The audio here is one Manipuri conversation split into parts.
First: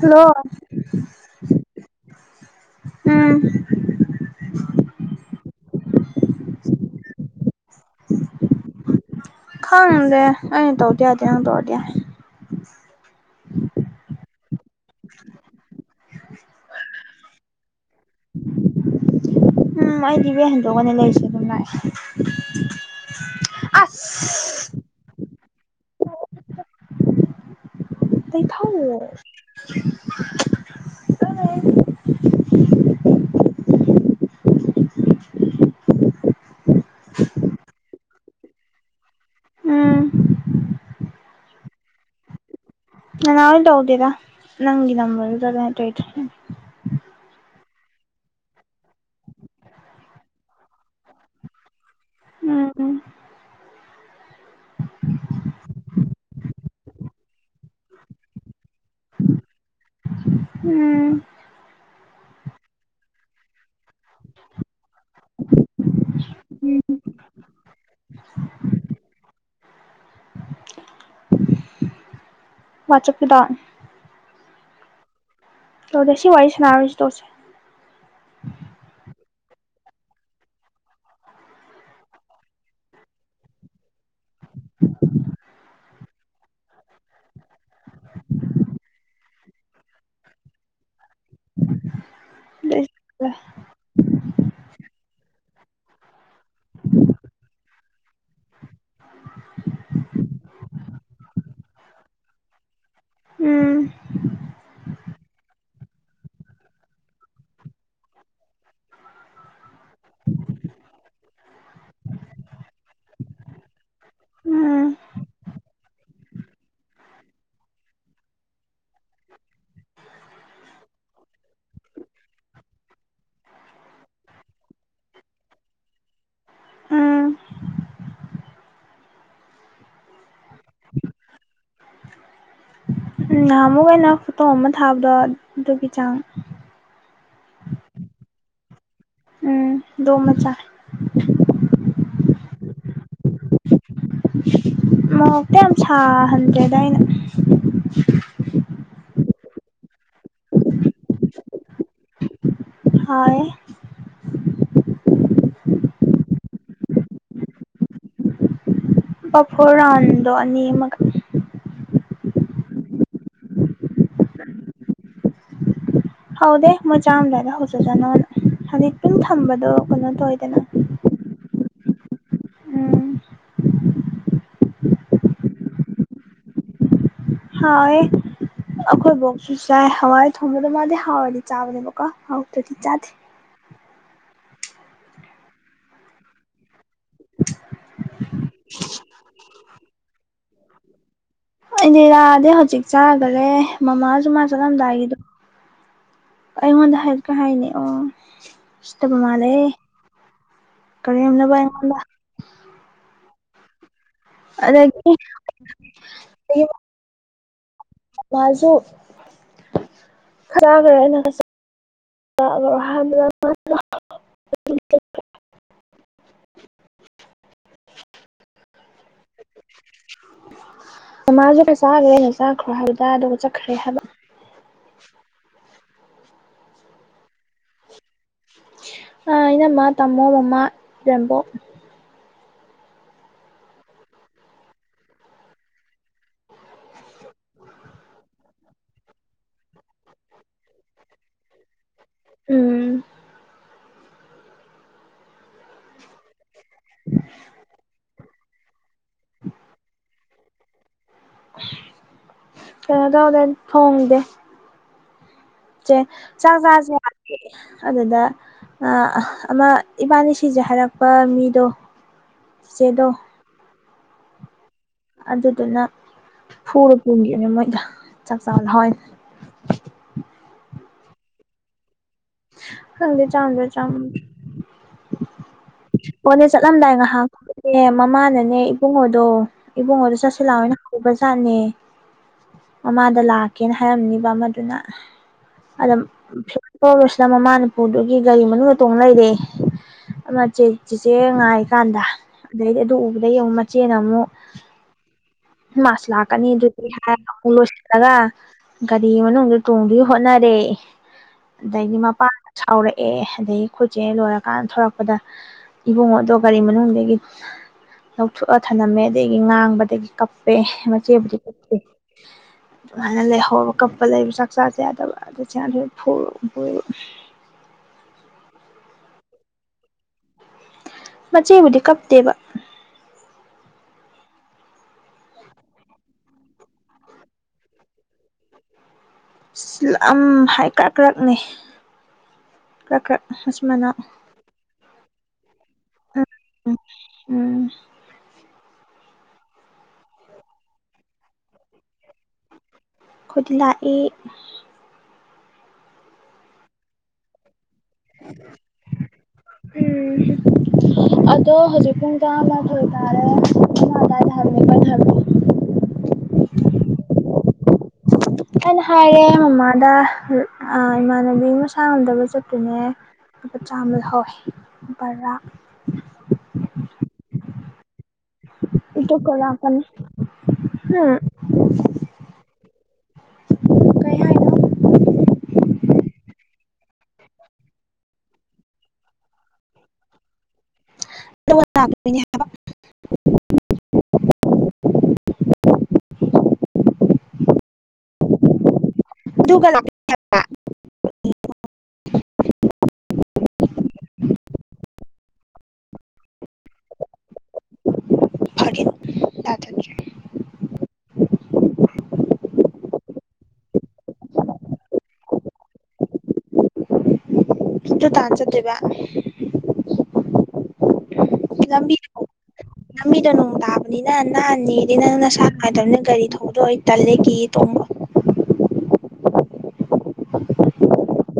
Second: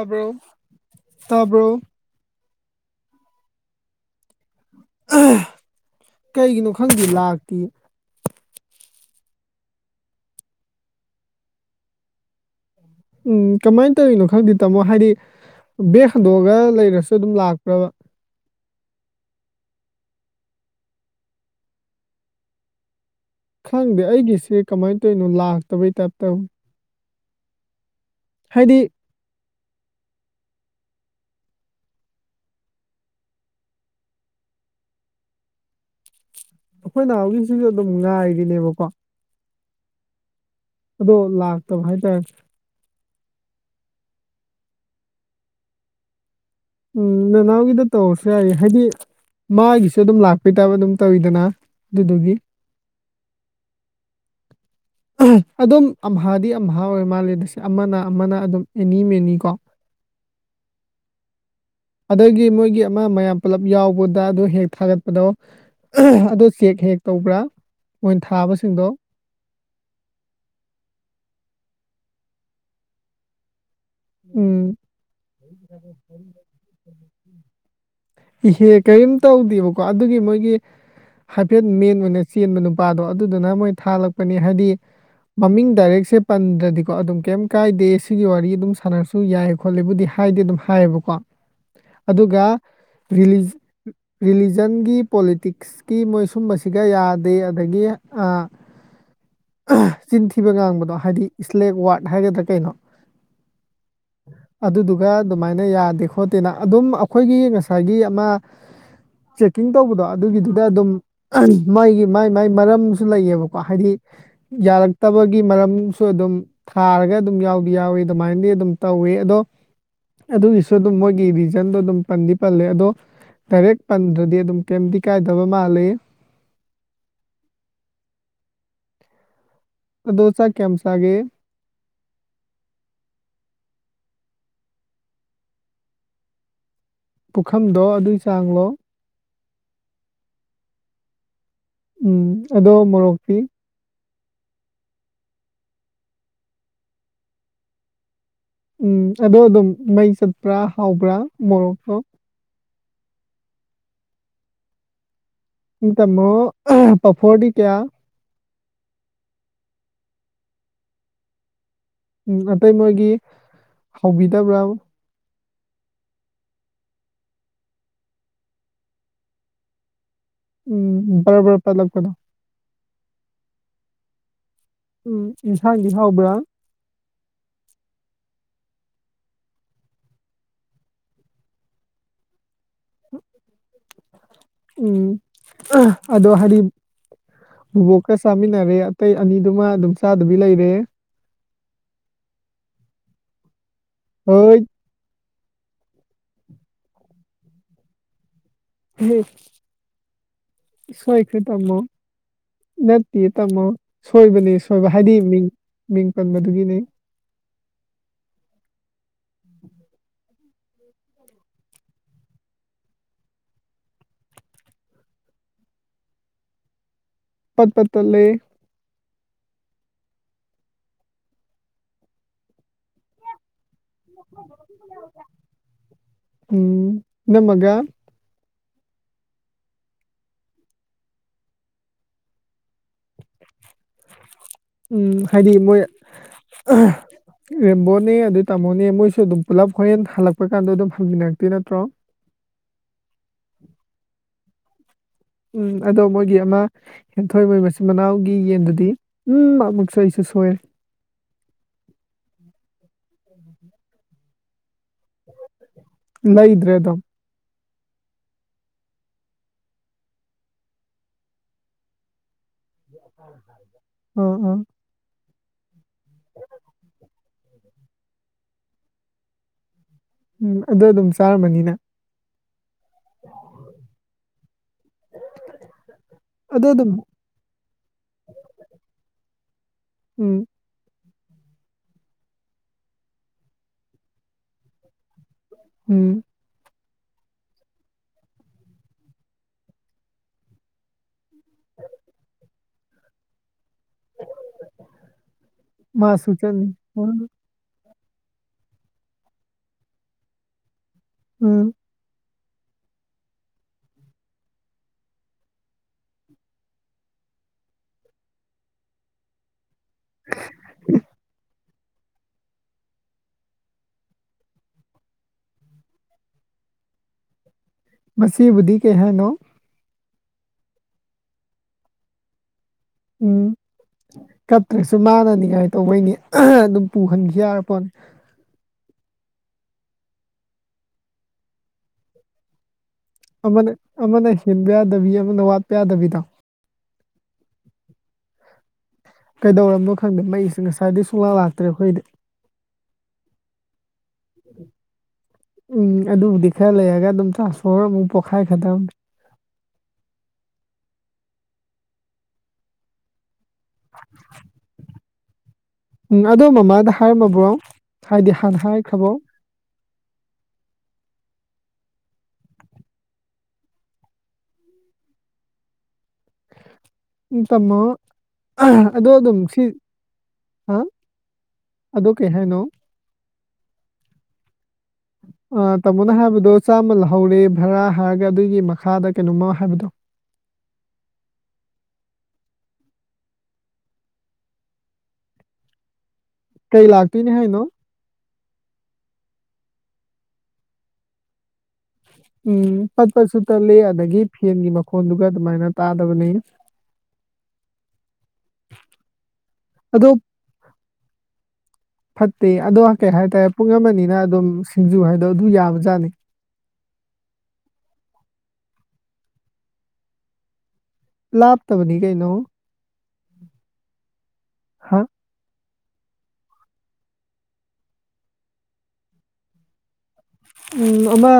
ꯍꯜꯂꯣ ꯇꯥꯕ꯭ꯔꯣ ꯎꯝ ꯀꯩꯒꯤꯅꯣ ꯈꯪꯗꯦ ꯂꯥꯛꯇꯦ ꯈꯪꯉꯗꯦ ꯑꯩꯅ ꯇꯧꯔꯗꯤ ꯌꯥꯗꯦ ꯅꯪ ꯇꯧꯔꯗꯤ ꯌꯥꯏ ꯎꯝ ꯀꯃꯥꯏꯅ ꯇꯧꯔꯤꯅꯣ ꯈꯪꯗꯦ ꯇꯥꯃꯣ ꯍꯥꯏꯗꯤ ꯕꯦꯛ ꯍꯟꯗꯣꯛꯑꯒ ꯂꯩꯔꯁꯨ ꯑꯗꯨꯝ ꯂꯥꯛꯄ꯭ꯔꯕ ꯎꯝ ꯑꯩꯗꯤ ꯕꯥꯛ ꯍꯟꯗꯣꯛꯑꯒꯥꯅꯤ ꯂꯩꯔꯤꯁꯦ ꯑꯗꯨꯝ ꯂꯥꯛꯑꯦ ꯈꯪꯗꯦ ꯑꯩꯒꯤꯁꯦ ꯑꯁ ꯀꯃꯥꯏꯅ ꯇꯧꯔꯤꯅꯣ ꯂꯥꯛꯇꯕꯩ ꯇꯥꯏꯞꯇ ꯇꯧꯏ ꯑꯩ ꯍꯥꯏꯗꯤ ꯈꯪꯗꯦ ꯑꯩꯈꯣꯏꯅ ꯅꯥꯎꯒꯤꯁꯨ ꯑꯗꯨꯝ ꯉꯥꯏꯔꯤꯅꯦꯕꯀꯣ ꯎꯝ ꯑꯗꯣ ꯂꯥꯛꯇꯕ ꯍꯥꯏꯇꯥꯔꯦ ꯅꯥꯅꯥꯎ ꯇꯧꯗꯦꯗꯥ ꯅꯪꯒꯤ ꯅꯝꯕꯥꯔ ꯗꯨꯗꯥꯗꯤ ꯑꯩꯅꯥ ꯇꯧꯔꯤꯗꯨ ꯎꯝ ꯅꯅꯥꯎꯒꯤꯗ ꯇꯧꯔꯁꯨ ꯌꯥꯏꯌꯦ ꯍꯥꯏꯗꯤ ꯃꯥꯒꯤꯁꯨ ꯑꯗꯨꯝ ꯂꯥꯛꯄꯩ ꯇꯥꯏꯕ ꯑꯗꯨꯝ ꯇꯧꯋꯤꯗꯅ ꯑꯗꯨꯗꯨꯒꯤ ꯎꯝ ꯑꯗꯨꯝ ꯑꯝꯍꯥꯗꯤ ꯑꯝꯍꯥ ꯑꯣꯏ ꯃꯥꯜꯂꯦ ꯑꯗꯨꯁꯨ ꯑꯃꯅ ꯑꯃꯅ ꯑꯗꯨꯝ ꯑꯦꯅꯤ ꯃꯦꯅꯤ ꯀꯣ ꯎꯝ ꯑꯗꯒꯤ ꯃꯣꯏꯒꯤ ꯑꯃ ꯑꯃ ꯃꯌꯥꯝ ꯄꯨꯜꯂꯞ ꯌꯥꯎꯕꯗ ꯑꯗꯨ ꯍꯦꯛ ꯊꯥꯒꯠꯄꯗꯣ ꯑꯗꯨ ꯆꯦꯛ ꯎꯝ ꯍꯦꯛ ꯇꯧꯕ꯭ꯔꯥ ꯃꯣꯏ ꯊꯥꯕꯁꯤꯡꯗꯣ ꯋꯥꯆꯞꯀꯤꯗꯣ ꯎꯝ ꯇꯗꯦ ꯁꯤ ꯋꯥꯔꯤ ꯁꯥꯟꯅꯔꯣꯏꯁꯤ ꯇꯣꯛꯑꯁꯤ ꯏꯍꯦ ꯀꯔꯤꯝ ꯇꯧꯗꯦꯕꯀꯣ ꯑꯗꯨꯒꯤ ꯃꯣꯏꯒꯤ ꯍꯥꯏꯐꯦꯠ ꯃꯦꯟ ꯑꯣꯏꯅ ꯆꯦꯟꯕ ꯅꯨꯄꯥꯗꯣ ꯑꯗꯨꯗꯨꯅ ꯃꯣꯏ ꯊꯥꯜꯒꯠꯂꯛꯄꯅꯤ ꯍꯥꯏꯕꯗꯤ ꯃꯃꯤꯡ ꯗꯥꯏꯔꯦꯛꯁꯦ ꯄꯟꯗ꯭ꯔꯗꯤꯀꯣ ꯑꯗꯨꯝ ꯀꯩꯝ ꯀꯥꯏꯗꯦ ꯁꯤꯒꯤ ꯋꯥꯔꯤ ꯑꯗꯨꯝ ꯁꯥꯟꯅꯔꯁꯨ ꯌꯥꯏ ꯈꯣꯠꯂꯦꯕꯨꯗꯤ ꯍꯥꯏꯗꯤ ꯑꯗꯨꯝ ꯍꯥꯏꯌꯦꯕꯀꯣ ꯑꯗꯨꯒ ꯔꯤꯂꯤ ꯔꯤꯂꯤꯖꯟꯒꯤ ꯄꯣꯂꯤꯇꯤꯛꯁ ꯀꯤ ꯃꯣꯏ ꯁꯨꯝꯕꯁꯤꯒ ꯌꯥꯗꯦ ꯑꯗꯒꯤ ꯑꯥ ꯆꯤꯟꯊꯤꯕ ꯉꯥꯡꯕꯗꯣ ꯍꯥꯏꯗꯤ ꯏꯁꯂꯦꯡ ꯋꯥꯔꯠ ꯍꯥꯏꯒꯗ꯭ꯔꯥ ꯀꯩꯅꯣ ꯎꯝ ꯑꯗꯨꯗꯨꯒ ꯑꯗꯨꯃꯥꯏꯅ ꯌꯥꯗꯦ ꯈꯣꯠꯇꯦꯅ ꯑꯗꯨꯝ ꯑꯩꯈꯣꯏꯅꯤꯒꯤ ꯉꯁꯥꯏꯒꯤ ꯑꯃ ꯆꯦꯛꯀꯤꯡ ꯇꯧꯕꯗꯣ ꯑꯗꯨꯒꯤꯗꯨꯗ ꯑꯗꯨꯝ ꯃꯒꯤ ꯃꯥꯏ ꯃꯥꯏ ꯃꯔꯝꯁꯨ ꯂꯩꯌꯦꯕꯀꯣ ꯍꯥꯏꯗꯤ ꯎꯝ ꯌꯥꯔꯛꯇꯕꯒꯤ ꯃꯔꯝꯁꯨ ꯑꯗꯨꯝ ꯊꯥꯔꯒ ꯑꯗꯨꯝ ꯌꯥꯎꯗꯤ ꯌꯥꯎꯋꯤ ꯑꯗꯨꯃꯥꯏꯅꯗꯤ ꯑꯗꯨꯝ ꯇꯧꯋꯦ ꯑꯗꯣ ꯑꯗꯨꯒꯤꯁꯨ ꯑꯗꯨꯝ ꯃꯣꯏꯒꯤ ꯔꯤꯖꯟꯗꯣ ꯑꯗꯨꯝ ꯄꯟꯗꯤ ꯄꯜꯂꯦ ꯑꯗꯣ ꯗꯥꯏꯔꯦꯛ ꯄꯟꯗ꯭ꯔꯗꯤ ꯑꯗꯨꯝ ꯀꯩꯝꯇꯤ ꯀꯥꯏꯗꯕ ꯃꯥꯜꯂꯤ ꯎꯝ ꯑꯥꯗꯣ ꯆꯥꯛ ꯀꯌꯥꯝ ꯆꯥꯒꯦ ꯎꯝ ꯅꯍꯥ ꯑꯃꯨꯛ ꯑꯩꯅꯥ ꯐꯣꯇꯣ ꯑꯃ ꯊꯥꯕꯗꯣ ꯑꯗꯨꯒꯤ ꯆꯥꯡ ꯄꯨꯈꯝꯗꯣ ꯑꯗꯨꯏ ꯆꯥꯡꯂꯣ ꯎꯝ ꯗꯣꯃꯥ ꯆꯥꯥ ꯎꯝ ꯑꯗꯣ ꯃꯣꯔꯣꯛꯐꯤ ꯃꯣꯛꯇ ꯌꯥꯝ ꯁꯥꯍꯟꯗ꯭ꯔꯦꯗ ꯑꯩꯅ ꯎꯝ ꯑꯗꯣ ꯑꯗꯨꯝ ꯃꯩ ꯆꯠꯄ꯭ꯔꯥ ꯍꯥꯎꯕ꯭ꯔꯥ ꯃꯣꯔꯣꯛꯇꯣ ꯍꯥꯎꯏ ꯇꯃꯣ ꯄꯣꯐꯣꯔꯗꯤ ꯀꯌꯥ ꯄꯐꯣꯔꯥꯟꯗꯣꯅꯤ ꯑꯃꯒꯥ ꯎꯝ ꯑꯇꯩ ꯃꯣꯏꯒꯤ ꯍꯧꯕꯤꯗꯕ꯭ꯔꯥ ꯍꯥꯎꯗꯦ ꯃꯣꯏ ꯆꯥꯝꯗꯥꯔ ꯍꯧꯖꯖꯥꯠꯅꯣꯅ ꯍꯧꯖꯤꯛꯇꯝ ꯊꯝꯕꯗꯣ ꯀꯩꯅꯣ ꯇ ꯑꯣꯏꯗꯅ ꯎꯝ ꯕꯔ ꯕꯔ ꯄꯂꯛꯄꯗ ꯎꯝ ꯎꯝ ꯌꯦꯟꯁꯥꯡꯗꯤ ꯍꯥꯎꯕ꯭ꯔꯥ ꯍꯥꯎꯏ ꯑꯩꯈꯣꯏꯕꯣꯛꯁꯨ ꯆꯥꯏ ꯍꯋꯥꯏ ꯊꯣꯡꯕꯗ ꯃꯥꯗꯤ ꯍꯋꯥꯏꯔꯗꯤ ꯆꯥꯕꯅꯦꯕꯀꯣ ꯍꯥꯎꯔꯗꯤ ꯆꯥꯗꯦ ꯎꯝ ꯑꯗꯣ ꯍꯥꯏꯗꯤ ꯕꯣꯛꯀ ꯆꯥꯃꯤꯟꯅꯔꯦ ꯑꯇꯩ ꯑꯅꯤꯗꯨꯃ ꯑꯗꯨꯝ ꯆꯥꯗꯨꯕꯤ ꯂꯩꯔꯦ ꯑꯩꯅꯤꯔꯥꯗꯤ ꯍꯧꯖꯤꯛ ꯆꯥꯈꯔꯦ ꯃꯃꯥꯁꯨ ꯃꯥ ꯍꯣꯏ ꯆꯠꯂꯝꯗꯥꯏꯒꯤꯗꯣ ꯑꯩꯉꯣꯟꯗ ꯍꯥꯏꯀ ꯍꯥꯏꯅꯤ ꯑꯣ ꯎꯁꯤꯠꯇꯕ ꯍꯦ, ꯃꯥꯜꯂꯦ ꯁꯣꯏꯈ꯭ꯔꯦ ꯀꯥꯔꯦꯝꯅꯕ ꯇꯥꯃꯣ ꯑꯩꯉꯣꯟꯗ ꯅꯠꯇꯦ ꯇꯝꯃꯣ ꯁꯣꯏꯕꯅꯤ ꯁꯣꯏꯕ ꯑꯗꯒꯤ ꯍꯥꯏꯗꯤ ꯃꯤꯡ ꯃꯤꯡ ꯄꯟꯕꯗꯨꯒꯤꯅꯤ ꯃꯥꯏꯁꯨ [unintelligible] [unintelligible] [unintelligible] ꯄꯠ ꯄꯠꯇꯂꯩ ꯃꯥꯃꯥꯒꯤ ꯄꯩꯁꯥ ꯍꯥꯜꯂꯦ ꯆꯥꯈ꯭ꯔꯦꯕ ꯑꯗꯨꯒ ꯑꯗꯨꯒ ꯆꯠꯈ꯭ꯔ ꯍꯥꯏꯕꯥ ꯎꯝ ꯅꯃꯒ ꯑꯥ ꯏꯅꯃ ꯇꯃꯣ ꯃꯃꯥ ꯔꯝꯕꯣ ꯎꯝ ꯍꯥꯏꯗꯤ ꯃꯣꯏ ꯔꯦꯝꯕꯣꯅꯦ ꯑꯗꯨ ꯇꯥꯃꯣꯅꯦ ꯃꯣꯏꯁꯨ ꯑꯗꯨꯝ ꯄꯨꯂꯞ ꯍꯣꯔꯦꯟ ꯍꯜꯂꯛꯄ ꯀꯥꯟꯗ ꯑꯗꯨꯝ ꯍꯪꯃꯤꯟꯅꯛꯇꯦ ꯅꯠꯇ꯭ꯔꯣ ꯎꯝ ꯎꯝ ꯑꯗꯣ ꯃꯣꯏꯒꯤ ꯑꯃ ꯍꯟꯊꯣꯏ ꯃꯣꯏ ꯃꯆꯤꯟ ꯃꯅꯥꯎꯒꯤ ꯌꯦꯟꯗꯨꯗꯤ ꯎꯝꯃꯨꯛ ꯑꯩꯁꯨ ꯁꯣꯏ [unintelligible] ꯈꯪꯗꯦ ꯆꯦ ꯆꯥꯛ ꯂꯩꯗ꯭ꯔꯦ ꯆꯥꯁꯦ ꯑꯗꯨꯝ ꯑꯗꯨꯗ ꯑꯥ ꯑꯃ ꯏꯕꯥꯅꯤ ꯁꯤꯁꯦ ꯍꯥꯏꯔꯛꯄ ꯃꯤꯗꯣ ꯆꯦꯗꯣ ꯎꯝ ꯎꯝ ꯑꯗꯨꯗꯨꯅ ꯐꯨꯔ ꯄꯨꯨꯝꯈꯤꯕꯅꯦ ꯃꯣꯏꯗ ꯆꯥꯛ ꯆꯥ ꯍꯣꯢ ꯎꯝ ꯑꯗꯨ ꯑꯗꯨꯝ ꯆꯥꯔꯝꯃꯅꯤ ꯅꯪ ꯈꯪꯗꯦ [unintelligible] [inaudible] ꯑꯣꯅꯦ ꯑꯗꯨ ꯑꯗꯨꯝ ꯆꯠꯂꯝꯗꯥꯏ ꯉꯍꯥꯛ ꯑꯗꯨꯅꯦ ꯃꯃꯥꯅꯅꯦ ꯏꯕꯨꯡꯉꯣꯗꯣ ꯏꯕꯨꯡꯉꯣꯗꯣ ꯎꯝ ꯆꯠꯁꯤꯂꯥꯎꯅ ꯄꯨꯒ꯭ꯔꯖꯥꯠꯅꯦ ꯃꯃꯥꯗ ꯂꯥꯛꯀꯦꯅ ꯍꯥꯏꯔꯝꯅꯤꯕ ꯑꯃꯗꯨꯅ ꯑꯗ ꯎꯝ [unintelligible] ꯃꯃꯥꯅ ꯄꯗꯨꯢꯒꯤ ꯒꯥꯔꯤ ꯃꯅꯨꯡꯗ ꯇꯣꯡ ꯂꯩꯔꯦ ꯆꯦ ꯆꯦꯆꯦ ꯉꯥꯏꯀꯥꯟꯗ ꯑꯗꯩꯗꯤ ꯑꯗꯨ ꯎꯕꯗꯩ ꯑꯃꯨꯛ ꯃꯆꯦꯅ ꯑꯃꯨꯛ ꯃꯥꯁꯨ ꯂꯥꯛꯀꯅꯤ ꯑꯗꯨꯗꯤ ꯍꯥꯢꯔꯒ ꯂꯣꯏꯁꯤꯜꯂꯒ ꯒꯥꯔꯤ ꯃꯅꯨꯡꯗ ꯇꯣꯡꯗꯨꯢꯒꯤ ꯍꯣꯠꯅꯔꯦ ꯎꯝ ꯗꯩꯗꯤ ꯃꯄꯥꯅ ꯁꯥꯎꯔꯛꯑꯦ ꯑꯗꯩ ꯈꯣꯢ ꯆꯦ ꯂꯣꯏꯔꯀꯥꯟ ꯊꯣꯔꯛꯄꯗ ꯏꯕꯨꯡꯉꯣꯗꯣ ꯒꯥꯔꯤ ꯃꯅꯨꯡꯗꯒꯤ ꯂꯧꯊꯣꯛꯑ ꯊꯝꯅꯝꯃꯦ ꯑꯗꯒꯤ ꯉꯥꯡꯕ ꯑꯗꯒꯤ ꯀꯞꯄꯦ ꯃꯆꯦ [unintelligible] [inaudible] ꯑꯗꯨꯃꯥꯏꯅ ꯂꯩꯍꯧꯕ ꯀꯞꯄ ꯂꯩꯕ ꯆꯥꯛ ꯆꯁꯦ ꯌꯥꯗꯕ ꯑꯗꯨ ꯆꯗꯦꯅ ꯐꯨꯔ ꯄꯨꯒꯤꯕ ꯃꯆꯦꯕꯨꯗꯤ ꯀꯩ ꯍꯥꯏꯅꯣ ꯃꯆꯦꯕꯨꯗꯤ ꯀꯞꯇꯦꯕ ꯎꯝ ꯀꯞꯇ꯭ꯔꯁꯨ ꯃꯥꯅ ꯅꯤꯉꯥꯏ ꯇꯧꯕꯩꯅꯤ ꯑꯗꯨꯝ ꯄꯨꯍꯟꯈꯤ ꯌꯥꯔꯄꯣꯠꯅꯦ ꯑꯁ ꯂꯝ ꯍꯥꯏ ꯀ꯭ꯔꯛ ꯀ꯭ꯔꯛꯅꯤ ꯀ꯭ꯔꯛ ꯀ꯭ꯔꯛ ꯃꯆꯤꯟ ꯑꯃꯅ ꯃꯅꯥꯎ ꯑꯃꯅ ꯍꯦꯟꯕ ꯌꯥꯗꯕꯤ ꯑꯃꯅ ꯋꯥꯠꯄ ꯌꯥꯗꯕꯤꯗꯣ ꯎꯝ ꯎꯝ ꯀꯩꯗꯧꯔꯝꯅꯣ ꯈꯪꯗꯦ ꯃꯩꯁꯦ ꯉꯁꯥꯏꯗꯩ ꯁꯨꯡꯂꯥꯛ ꯂꯥꯛꯇ꯭ꯔꯦ ꯑꯈꯣꯏꯗꯤ ꯈꯣꯢꯗꯤ ꯂꯥꯛꯢ ꯎꯝ ꯑꯗꯨꯕꯨꯗꯤ ꯈꯔ ꯂꯩꯔꯒ ꯑꯗꯨꯝ ꯇ꯭ꯔꯥꯟꯁꯄꯣꯃꯔ ꯑꯃꯨꯛ ꯄꯣꯈꯥꯏꯒ꯭ꯔꯗꯝꯅꯤ ꯎꯝ ꯑꯗꯣ ꯍꯧꯖꯤꯛ ꯄꯨꯡ ꯇꯔꯥꯃꯊꯣꯏ ꯇꯔꯦ [inaudible] ꯎꯝ ꯑꯗꯣ ꯃꯃꯥꯗ ꯍꯥꯏꯔꯝꯃꯕ꯭ꯔꯣ ꯍꯥꯏꯗꯤ ꯍꯥꯟꯅ ꯉꯁꯥꯢꯅ ꯍꯥꯏꯈ꯭ꯔꯕꯣ ꯍꯥꯏꯔꯦ ꯃꯃꯥꯗ ꯑꯥ ꯏꯃꯥꯟꯅꯕꯤ ꯃꯁꯥ ꯉꯝꯗꯕ ꯆꯠꯇꯨꯢꯅꯦ ꯂꯨꯄꯥ ꯆꯥꯝꯃ ꯂꯧꯍꯧꯋꯦ ꯕꯔꯥ ꯎꯝ ꯇꯝꯃꯣ ꯑꯗꯣ ꯑꯗꯨꯒ ꯑꯗꯨꯝ ꯁꯤ ꯂꯥꯛꯀꯅꯤ ꯍꯥ ꯎꯝ ꯑꯗꯣ ꯀꯩ ꯍꯥꯏꯅꯣ ꯀꯩ ꯍꯥꯏꯅꯣ ꯑꯥ ꯇꯥꯃꯣꯅ ꯍꯥꯏꯕꯗꯣ ꯆꯥꯝꯃ ꯂꯧꯍꯧꯔꯦ ꯚꯔꯥ ꯍꯥꯏꯔꯒ ꯑꯗꯨꯒꯤ ꯃꯈꯥꯗ ꯀꯩꯅꯣꯃ ꯍꯥꯏꯕꯗꯣ [unintelligible] ꯀꯩ ꯂꯥꯛꯇꯨꯢꯅꯦ ꯍꯥꯏꯅꯣ ꯗꯨꯒ ꯂꯥꯛ ꯎꯝ ꯄꯠꯄꯠꯁꯨ ꯇꯠꯂꯦ ꯑꯗꯒꯤ ꯐꯦꯟꯒꯤ ꯃꯈꯣꯟꯗꯨꯒ ꯑꯗꯨꯃꯥꯏꯅ ꯇꯥꯗꯕꯅꯦ ꯐꯔꯦ [inaudible] ꯑꯗꯨ ꯐꯠꯇꯦ ꯑꯗꯣ ꯀꯩ ꯍꯥꯏꯇꯥꯔꯦ ꯄꯨꯡ ꯑꯃꯅꯤꯅ ꯑꯗꯨꯝ ꯁꯤꯡꯖꯨ ꯍꯥꯏꯗꯣ ꯑꯗꯨ ꯌꯥꯕꯖꯥꯠꯅꯤ [unintelligible] ꯇꯥꯟ ꯆꯠꯇꯨꯢꯕ ꯂꯝꯕꯤ ꯂꯥꯞꯇꯕꯅꯤ ꯀꯩꯅꯣ ꯂꯝꯕꯤꯗꯣ ꯅꯣꯡ ꯇꯥꯕꯅꯤꯅ ꯅꯥꯟꯅꯤ ꯗꯤ ꯍꯥ ꯅꯪ ꯅꯁꯥ ꯅꯨꯡꯉꯥꯏꯇꯕꯅꯤꯅ ꯒꯥꯔꯤ ꯊꯧꯕꯗꯣ ꯑꯩ ꯇꯜꯂꯦ ꯀꯤꯌꯦ ꯇꯣꯡꯕ ꯎꯝ ꯑꯃ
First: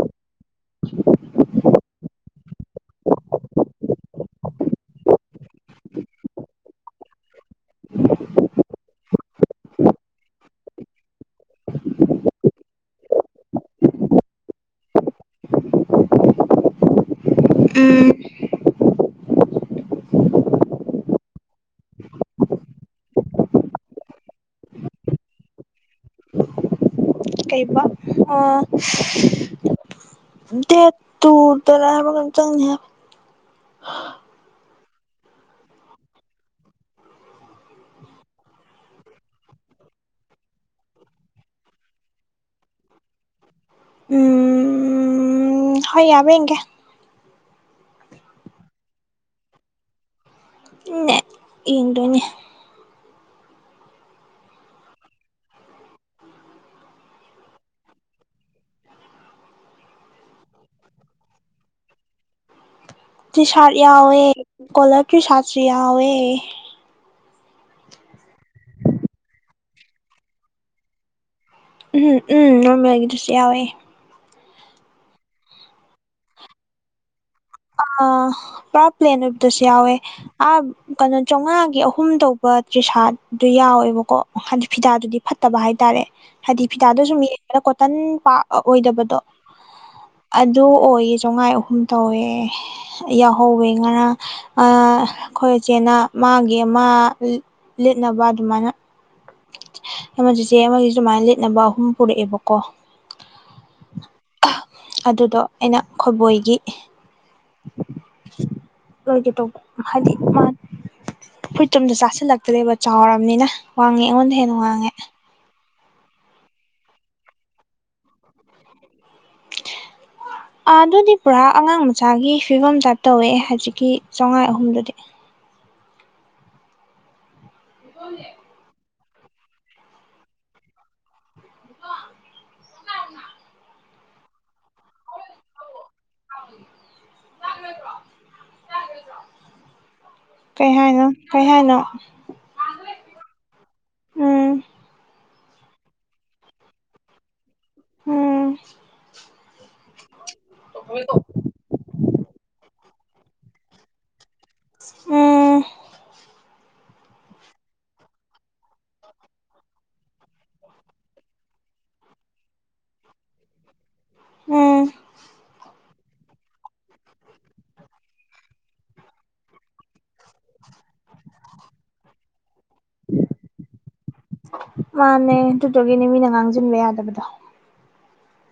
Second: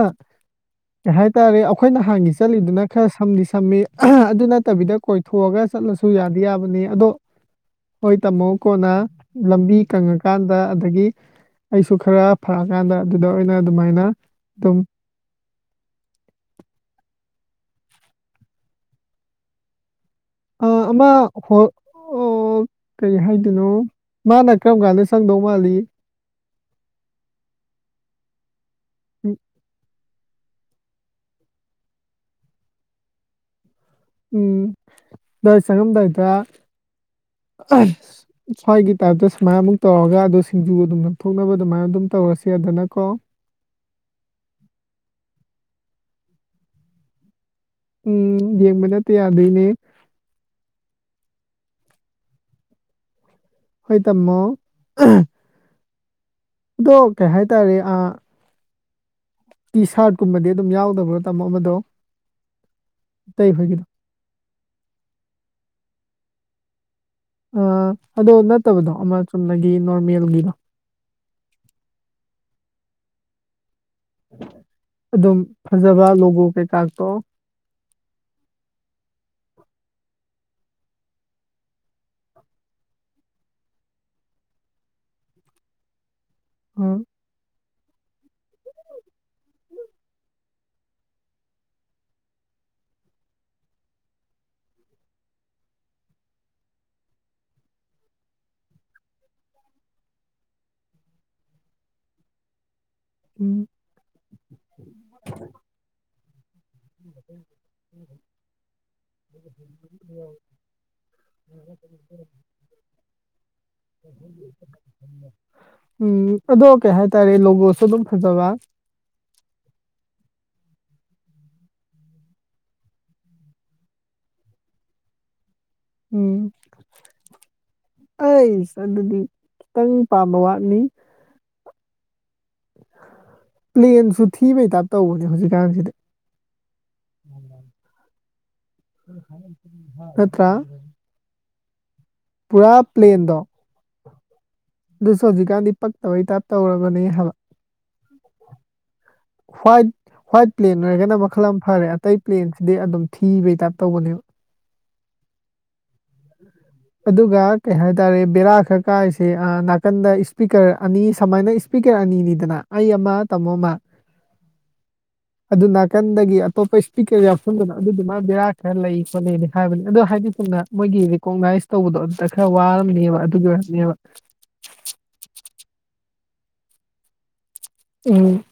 ꯀꯩ ꯍꯥꯏꯇꯥꯔꯦ ꯑꯈꯣꯏ ꯅꯍꯥꯟꯒꯤ ꯆꯠꯂꯤꯗꯨꯅ ꯈꯔ ꯁꯝꯗꯤ ꯁꯝꯃꯤ ꯑꯗꯨ ꯅꯠꯇꯕꯤꯗ ꯀꯣꯏꯊꯣꯛꯑꯒ ꯆꯠꯂꯁꯨ ꯌꯥꯗꯤ ꯌꯥꯕꯅꯦ ꯑꯗꯣ ꯍꯣꯏ ꯇꯥꯝꯃꯣ ꯀꯣꯟꯅ ꯂꯝꯕꯤ ꯀꯪꯉꯀꯥꯟꯗ ꯑꯗꯒꯤ ꯑꯩꯁꯨ ꯈꯔ ꯐꯔꯛꯀꯥꯟꯗ ꯑꯗꯨꯗ ꯑꯣꯏꯅ ꯑꯗꯨꯃꯥꯏꯅ ꯑꯗꯨꯝ ꯑ ꯑ ꯑꯃꯝ ꯍ ꯑꯣ ꯀꯔꯤ ꯍꯥꯏꯗꯣꯏꯅꯣ ꯃꯥꯅ ꯀꯔꯝ ꯀꯥꯟꯗ ꯆꯪꯗꯧ ꯃꯥꯜꯂꯤ ꯀꯩꯕ ꯑꯥ ꯎꯝ ꯗꯦꯠ ꯇꯨꯗꯔꯥ ꯍꯥꯏꯕꯔ ꯀꯩꯅꯣꯝ ꯆꯪꯅꯤ ꯎꯝ ꯅꯣꯏ ꯆꯪꯉꯝꯗꯥꯏꯗ ꯁ꯭ꯋꯥꯏꯒꯤ ꯇꯥꯏꯞꯇ ꯁꯨꯃꯥꯏꯅ ꯑꯃꯨꯛ ꯇꯧꯔꯒ ꯑꯗꯨ ꯁꯤꯡꯖꯨ ꯑꯗꯨꯝ ꯂꯧꯊꯣꯛꯅꯕ ꯑꯗꯨꯃꯥꯏꯅ ꯑꯗꯨꯝ ꯇꯧꯔꯁꯦꯗꯅꯀꯣ ꯎꯝ ꯍꯣꯏ ꯌꯥꯕꯔꯥ ꯌꯦꯡꯒꯦ ꯎꯝ ꯌꯦꯡꯕ ꯅꯠꯇꯦ ꯌꯥꯗꯣꯏꯅꯦ ꯅꯦ ꯌꯦꯡꯗꯣꯏꯅꯦ ꯍꯣꯏ ꯇꯃꯣ ꯑꯗꯣ ꯀꯩ ꯍꯥꯏꯇꯥꯔꯦ ꯑ ꯇꯤ ꯁꯥꯔꯠꯀꯨꯝꯕꯗꯤ ꯑꯗꯨꯝ ꯌꯥꯎꯗꯕ꯭ꯔꯥ ꯇꯥꯃꯣ ꯑꯃꯗꯣ ꯇꯤ ꯏꯇꯩ ꯁꯥꯔꯠ ꯍꯣꯏꯒꯤꯗꯣ ꯌꯥꯎꯋꯦ ꯀꯣꯂꯔ ꯇꯔꯤ ꯁꯥꯔꯠꯁꯨ ꯌꯥꯎꯋꯦ ꯑ ꯑꯗꯣ ꯅꯠꯇꯕꯗꯣ ꯑꯃ ꯆꯨꯝꯅꯒꯤ ꯅꯣꯔꯃꯦꯜꯒꯤꯗꯣ ꯎꯝꯝ ꯎꯝ ꯅꯣꯔꯃꯦꯜꯒꯤꯗꯨꯁꯨ ꯌꯥꯎꯋꯦ ꯑꯗꯨꯝ ꯐꯖꯕ ꯂꯣꯒꯨ ꯀꯩꯀꯥꯇꯣ ꯑ ꯄꯨꯔꯥ ꯄ꯭ꯂꯦꯟ ꯑꯣꯏꯕꯗꯁꯨ ꯌꯥꯎꯋꯦ ꯑ ꯀꯩꯅꯣ ꯆꯧꯉꯥꯒꯤ ꯑꯍꯨꯝ ꯇꯧꯕ ꯇ꯭ꯔꯤꯁꯥꯗꯨ ꯌꯥꯎꯋꯦꯕꯀꯣ ꯑꯣ ꯍꯥꯏꯗꯤ ꯐꯤꯗꯥꯗꯨꯗꯤ ꯐꯠꯇꯕ ꯍꯥꯏꯇꯥꯔꯦ ꯍꯥꯏꯗꯤ ꯎꯝ ꯐꯤꯗꯥꯗꯨꯁꯨ ꯩꯅ ꯀꯣꯇꯟ ꯄꯥꯛ ꯑꯣꯏꯗꯕꯗꯣ ꯑꯗꯨ ꯑꯣꯏꯌꯦ ꯆꯧꯉꯥ ꯑꯍꯨꯝ ꯇꯧꯋꯦ ꯌꯥꯎꯍꯧꯋꯦ ꯉꯔꯥꯡ ꯑꯩꯈꯣꯏ ꯏꯆꯦꯅ ꯃꯥꯒꯤ ꯃꯥ ꯂꯤꯠꯅꯕ ꯑꯗꯨꯃꯥꯏꯅ ꯆꯦꯆꯦ ꯑꯃꯒꯤꯗꯨ ꯁꯨꯃꯥꯏꯅ ꯂꯤꯠꯅꯕ ꯑꯍꯨꯝ ꯄꯨꯔꯛꯑꯦꯕꯀꯣ ꯎꯝ ꯑꯗꯨꯗꯣ ꯑꯩꯅ ꯈꯣꯏꯕꯣꯏꯒꯤ ꯑꯣꯏꯒꯤꯇꯣ ꯍꯥꯏꯗꯤ ꯃꯥ ꯐꯨꯔꯤꯠ ꯇꯤ ꯑꯝꯇ ꯆꯥꯁꯤꯜꯂꯛꯇ꯭ꯔꯦꯕ ꯆꯥꯎꯔꯕꯅꯤꯅ ꯋꯥꯡꯉꯦ ꯑꯩꯉꯣꯟꯗ ꯍꯦꯟꯅ ꯋꯥꯡꯉꯦ ꯎꯝ ꯑꯗꯣ ꯀꯩ ꯍꯥꯏꯇꯥꯔꯦ ꯂꯣꯒꯣꯁꯨ ꯑꯗꯨꯝ ꯐꯖꯕ ꯑꯗꯨꯗꯤ ꯄꯨꯔꯥ ꯑꯉꯥꯡ ꯃꯆꯥꯒꯤ ꯐꯤꯕꯝ ꯇꯥꯏꯄ ꯇꯧꯋꯦ ꯍꯧꯖꯤꯛꯀꯤ ꯆꯧꯉꯥ ꯑꯍꯨꯝꯗꯨꯗꯤ ꯎꯝ ꯑꯩꯁ ꯑꯗꯨꯗꯤ ꯈꯤꯇꯪ ꯄꯥꯝꯕ ꯋꯥꯠꯅꯤ ꯄ꯭ꯂꯦꯟꯁꯨ ꯊꯤꯕꯩ ꯇꯥꯏꯞ ꯇꯧꯕꯅꯦ ꯍꯧꯖꯤꯛꯀꯥꯟꯁꯤꯗꯤ ꯂ꯭ꯔ [unintelligible] ꯅꯠꯇꯔꯥ ꯀꯩ ꯍꯥꯏꯅꯣ ꯀꯩ ꯍꯥꯏꯅꯣ ꯄꯨꯔꯥ ꯄ꯭ꯂꯦꯟꯗꯣ ꯎꯝ ꯑꯗꯨꯁꯨ ꯍꯧꯖꯤꯛꯀꯥꯟꯗꯤ ꯄꯛꯇꯕꯩ ꯇꯥꯏꯞ ꯇꯧꯔꯕꯅꯦ ꯍꯥꯏꯕ ꯎꯝ ꯍ꯭ꯋꯥꯏꯠ ꯍ꯭ꯋꯥꯏꯠ ꯄ꯭ꯂꯦꯟ ꯑꯣꯏꯔꯒꯅ ꯃꯈꯜ ꯑꯃ ꯐꯔꯦ ꯑꯇꯩ ꯄ꯭ꯂꯦꯟꯁꯤꯗꯤ ꯑꯗꯨꯝ ꯊꯤꯕꯩ ꯇꯥꯏꯞ ꯇꯧꯕꯅꯦꯕ ꯑ [inaudible] ꯑꯗꯨꯒ ꯀꯩ ꯍꯥꯏꯇꯥꯔꯦ ꯕꯦꯔꯥ ꯈꯔ ꯀꯥꯏꯔꯤꯁꯦ ꯅꯥꯀꯟꯗ ꯏꯁꯄꯤꯀꯔ ꯑꯅꯤ ꯁꯨꯃꯥꯏꯅ ꯄꯄꯤꯀꯦꯠ ꯑꯅꯤꯗꯅ ꯑꯩ ꯑꯃ ꯇꯥꯃꯣ ꯑꯃ ꯎꯝ ꯑꯗꯨ ꯅꯥꯀꯟꯗꯒꯤ ꯑꯇꯣꯞꯄ ꯏꯁꯄꯤꯀꯔ ꯌꯥꯎꯁꯟꯗꯅ ꯑꯗꯨꯗꯨꯃ ꯕꯦꯔꯥ ꯈꯔ ꯂꯩ ꯈꯣꯠ ꯂꯩꯅꯤ ꯍꯥꯏꯕꯅꯤ ꯑꯗꯣ ꯍꯥꯏꯗꯤ ꯊꯨꯡꯅ ꯃꯣꯏꯒꯤ ꯔꯦꯀꯣꯛꯅꯥꯏꯁ ꯇꯧꯕꯗꯣ ꯑꯗꯨꯝꯗꯥ ꯈꯔ ꯋꯥꯔꯝꯅꯦꯕ ꯑꯗꯨꯒꯤ ꯑꯣꯏꯔꯝꯅꯦꯕ ꯃꯥꯅꯦ ꯑꯗꯨꯗꯒꯤꯅꯦ ꯃꯤꯅ ꯉꯥꯡꯁꯤꯟꯕ ꯌꯥꯗꯕꯗꯣ ꯎꯝ